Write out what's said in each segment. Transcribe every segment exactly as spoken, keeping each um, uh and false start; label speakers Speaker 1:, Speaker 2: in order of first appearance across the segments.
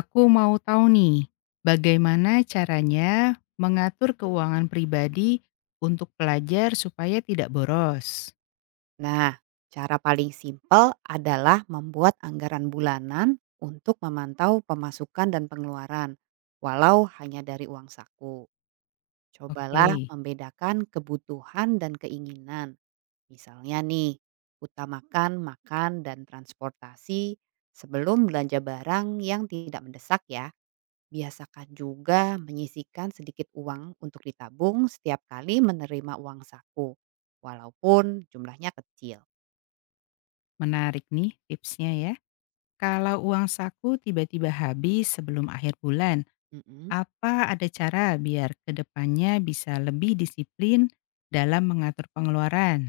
Speaker 1: Aku mau tahu nih, bagaimana caranya mengatur keuangan pribadi untuk pelajar supaya tidak boros?
Speaker 2: Nah, cara paling simpel adalah membuat anggaran bulanan untuk memantau pemasukan dan pengeluaran, walau hanya dari uang saku. Cobalah
Speaker 1: Oke,
Speaker 2: membedakan kebutuhan dan keinginan. Misalnya nih, utamakan makan dan transportasi sebelum belanja barang yang tidak mendesak ya. Biasakan juga menyisihkan sedikit uang untuk ditabung setiap kali menerima uang saku, walaupun jumlahnya kecil.
Speaker 1: menarik nih tipsnya ya. Kalau uang saku tiba-tiba habis sebelum akhir bulan,
Speaker 2: Mm-mm.
Speaker 1: apa ada cara biar kedepannya bisa lebih disiplin dalam mengatur pengeluaran?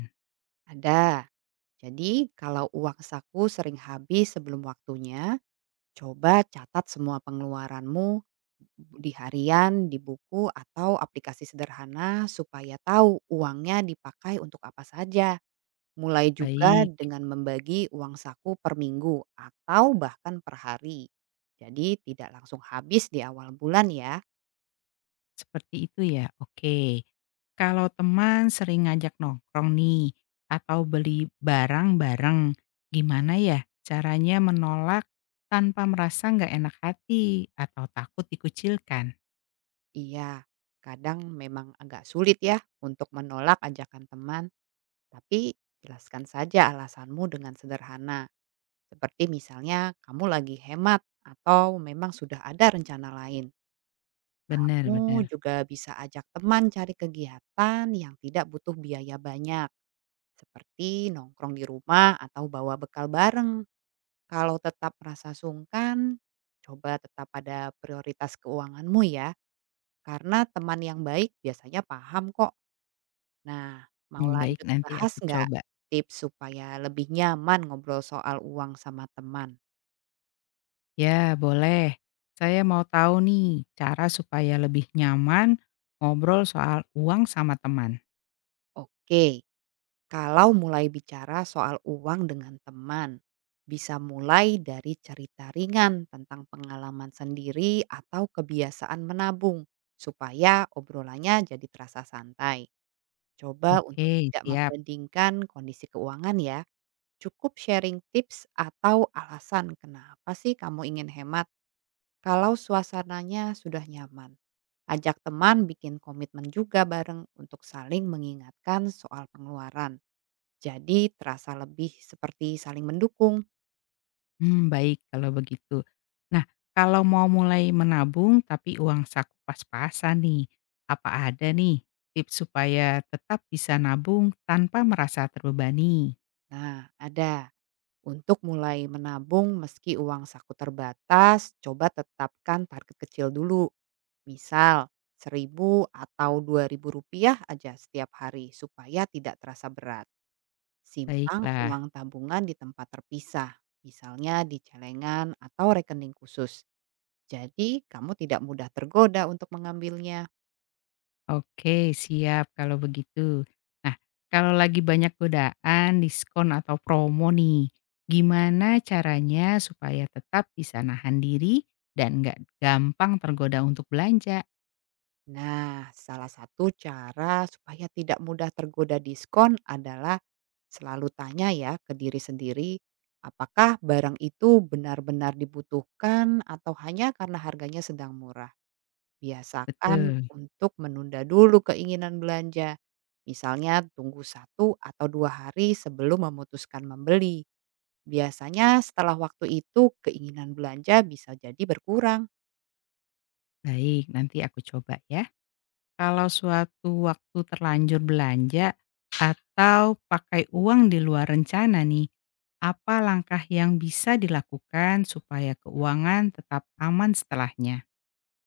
Speaker 2: Ada. Jadi kalau uang saku sering habis sebelum waktunya, coba catat semua pengeluaranmu di harian, di buku, atau aplikasi sederhana supaya tahu uangnya dipakai untuk apa saja. Mulai juga
Speaker 1: Baik.
Speaker 2: dengan membagi uang saku per minggu atau bahkan per hari. Jadi tidak langsung habis di awal bulan ya.
Speaker 1: Seperti itu ya, oke. Kalau teman sering ngajak nongkrong nih, atau beli barang bareng, gimana ya caranya menolak tanpa merasa nggak enak hati atau takut dikucilkan?
Speaker 2: Iya, kadang memang agak sulit ya untuk menolak ajakan teman. Tapi jelaskan saja alasanmu dengan sederhana, seperti misalnya kamu lagi hemat atau memang sudah ada rencana lain.
Speaker 1: Benar
Speaker 2: Kamu
Speaker 1: benar.
Speaker 2: juga bisa ajak teman cari kegiatan yang tidak butuh biaya banyak, seperti nongkrong di rumah atau bawa bekal bareng. Kalau tetap merasa sungkan, coba tetap pada prioritas keuanganmu ya, karena teman yang baik biasanya paham kok. Nah, mau
Speaker 1: Mmm, baik
Speaker 2: lanjut
Speaker 1: nanti
Speaker 2: bahas
Speaker 1: aku
Speaker 2: nggak
Speaker 1: coba.
Speaker 2: tips supaya lebih nyaman ngobrol soal uang sama teman?
Speaker 1: Ya boleh, saya mau tahu nih cara supaya lebih nyaman ngobrol soal uang sama teman.
Speaker 2: Oke, kalau mulai bicara soal uang dengan teman, bisa mulai dari cerita ringan tentang pengalaman sendiri atau kebiasaan menabung, supaya obrolannya jadi terasa santai. Coba untuk
Speaker 1: Oke,
Speaker 2: tidak
Speaker 1: siap.
Speaker 2: membandingkan kondisi keuangan ya, cukup sharing tips atau alasan kenapa sih kamu ingin hemat. Kalau suasananya sudah nyaman, ajak teman bikin komitmen juga bareng untuk saling mengingatkan soal pengeluaran. Jadi terasa lebih seperti saling mendukung.
Speaker 1: Hmm, baik kalau begitu. Nah, kalau mau mulai menabung tapi uang saku pas-pasan nih, apa ada nih tips supaya tetap bisa nabung tanpa merasa terbebani?
Speaker 2: Nah, ada untuk mulai menabung meski uang saku terbatas, coba tetapkan target kecil dulu. Misal seribu atau dua ribu rupiah aja setiap hari supaya tidak terasa berat. Simpan
Speaker 1: Baiklah,
Speaker 2: uang tabungan di tempat terpisah, misalnya di celengan atau rekening khusus. Jadi, kamu tidak mudah tergoda untuk mengambilnya.
Speaker 1: oke siap kalau begitu. Nah, kalau lagi banyak godaan, diskon atau promo nih, gimana caranya supaya tetap bisa nahan diri dan nggak gampang tergoda untuk belanja?
Speaker 2: Nah, salah satu cara supaya tidak mudah tergoda diskon adalah selalu tanya ya ke diri sendiri, apakah barang itu benar-benar dibutuhkan atau hanya karena harganya sedang murah. Biasakan
Speaker 1: Betul,
Speaker 2: untuk menunda dulu keinginan belanja. Misalnya tunggu satu atau dua hari sebelum memutuskan membeli. Biasanya setelah waktu itu keinginan belanja bisa jadi berkurang.
Speaker 1: baik nanti aku coba ya. Kalau suatu waktu terlanjur belanja atau pakai uang di luar rencana nih, apa langkah yang bisa dilakukan supaya keuangan tetap aman setelahnya?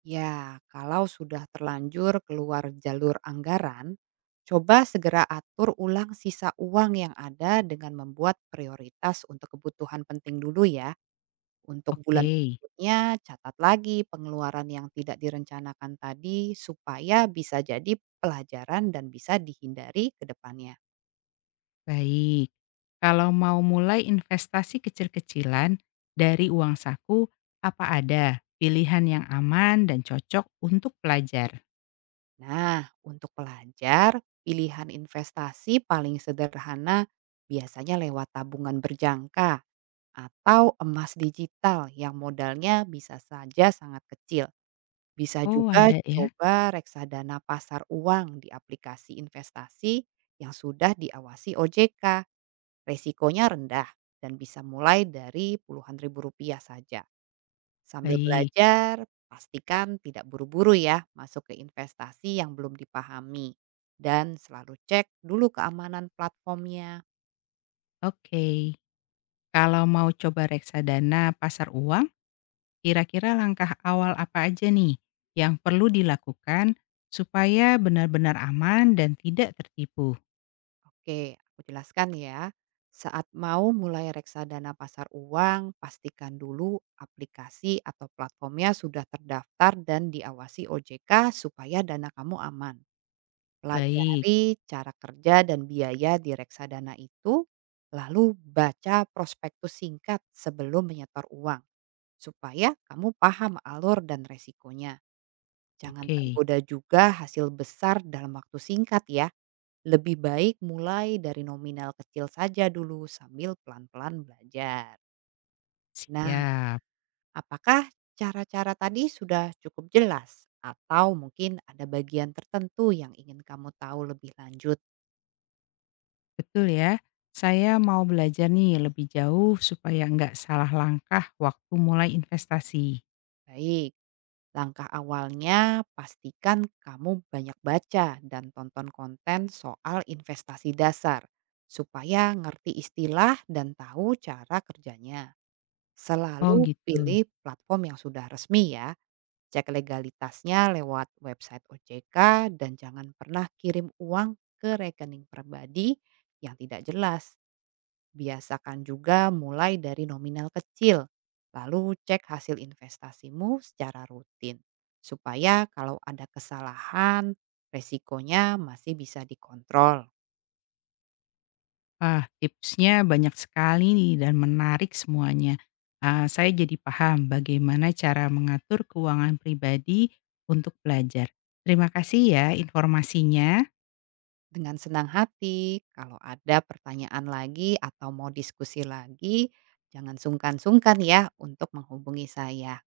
Speaker 2: Ya, kalau sudah terlanjur keluar jalur anggaran, coba segera atur ulang sisa uang yang ada dengan membuat prioritas untuk kebutuhan penting dulu ya. Untuk bulan
Speaker 1: Oke,
Speaker 2: berikutnya catat lagi pengeluaran yang tidak direncanakan tadi supaya bisa jadi pelajaran dan bisa dihindari ke depannya.
Speaker 1: baik. Kalau mau mulai investasi kecil-kecilan dari uang saku, apa ada pilihan yang aman dan cocok untuk pelajar?
Speaker 2: Nah, untuk pelajar, pilihan investasi paling sederhana biasanya lewat tabungan berjangka atau emas digital yang modalnya bisa saja sangat kecil. Bisa
Speaker 1: Oh,
Speaker 2: juga
Speaker 1: ada ya.
Speaker 2: coba reksadana pasar uang di aplikasi investasi yang sudah diawasi O J K. Resikonya rendah dan bisa mulai dari puluhan ribu rupiah saja. Sambil
Speaker 1: Baik.
Speaker 2: belajar, pastikan tidak buru-buru ya masuk ke investasi yang belum dipahami. Dan selalu cek dulu keamanan platformnya.
Speaker 1: Oke. Kalau mau coba reksadana pasar uang, kira-kira langkah awal apa aja nih yang perlu dilakukan supaya benar-benar aman dan tidak tertipu?
Speaker 2: Oke, aku jelaskan ya. Saat mau mulai reksadana pasar uang, pastikan dulu aplikasi atau platformnya sudah terdaftar dan diawasi O J K supaya dana kamu aman.
Speaker 1: Baik,
Speaker 2: Pelajari cara kerja dan biaya di reksadana itu, lalu baca prospektus singkat sebelum menyetor uang supaya kamu paham alur dan resikonya. Jangan
Speaker 1: oke,
Speaker 2: tergoda juga hasil besar dalam waktu singkat ya. Lebih baik mulai dari nominal kecil saja dulu sambil pelan-pelan belajar. Nah,
Speaker 1: siap.
Speaker 2: apakah cara-cara tadi sudah cukup jelas? Atau mungkin ada bagian tertentu yang ingin kamu tahu lebih lanjut?
Speaker 1: Betul ya, saya mau belajar nih lebih jauh supaya nggak salah langkah waktu mulai investasi.
Speaker 2: Baik. Langkah awalnya, pastikan kamu banyak baca dan tonton konten soal investasi dasar, supaya ngerti istilah dan tahu cara kerjanya.
Speaker 1: Oh
Speaker 2: Selalu
Speaker 1: gitu.
Speaker 2: pilih platform yang sudah resmi ya, cek legalitasnya lewat website O J K, dan jangan pernah kirim uang ke rekening pribadi yang tidak jelas. Biasakan juga mulai dari nominal kecil, lalu cek hasil investasimu secara rutin, supaya kalau ada kesalahan, resikonya masih bisa dikontrol.
Speaker 1: Ah, tipsnya banyak sekali nih dan menarik semuanya. Ah, saya jadi paham bagaimana cara mengatur keuangan pribadi untuk belajar. Terima kasih ya informasinya.
Speaker 2: Dengan senang hati, kalau ada pertanyaan lagi atau mau diskusi lagi, jangan sungkan-sungkan ya untuk menghubungi saya.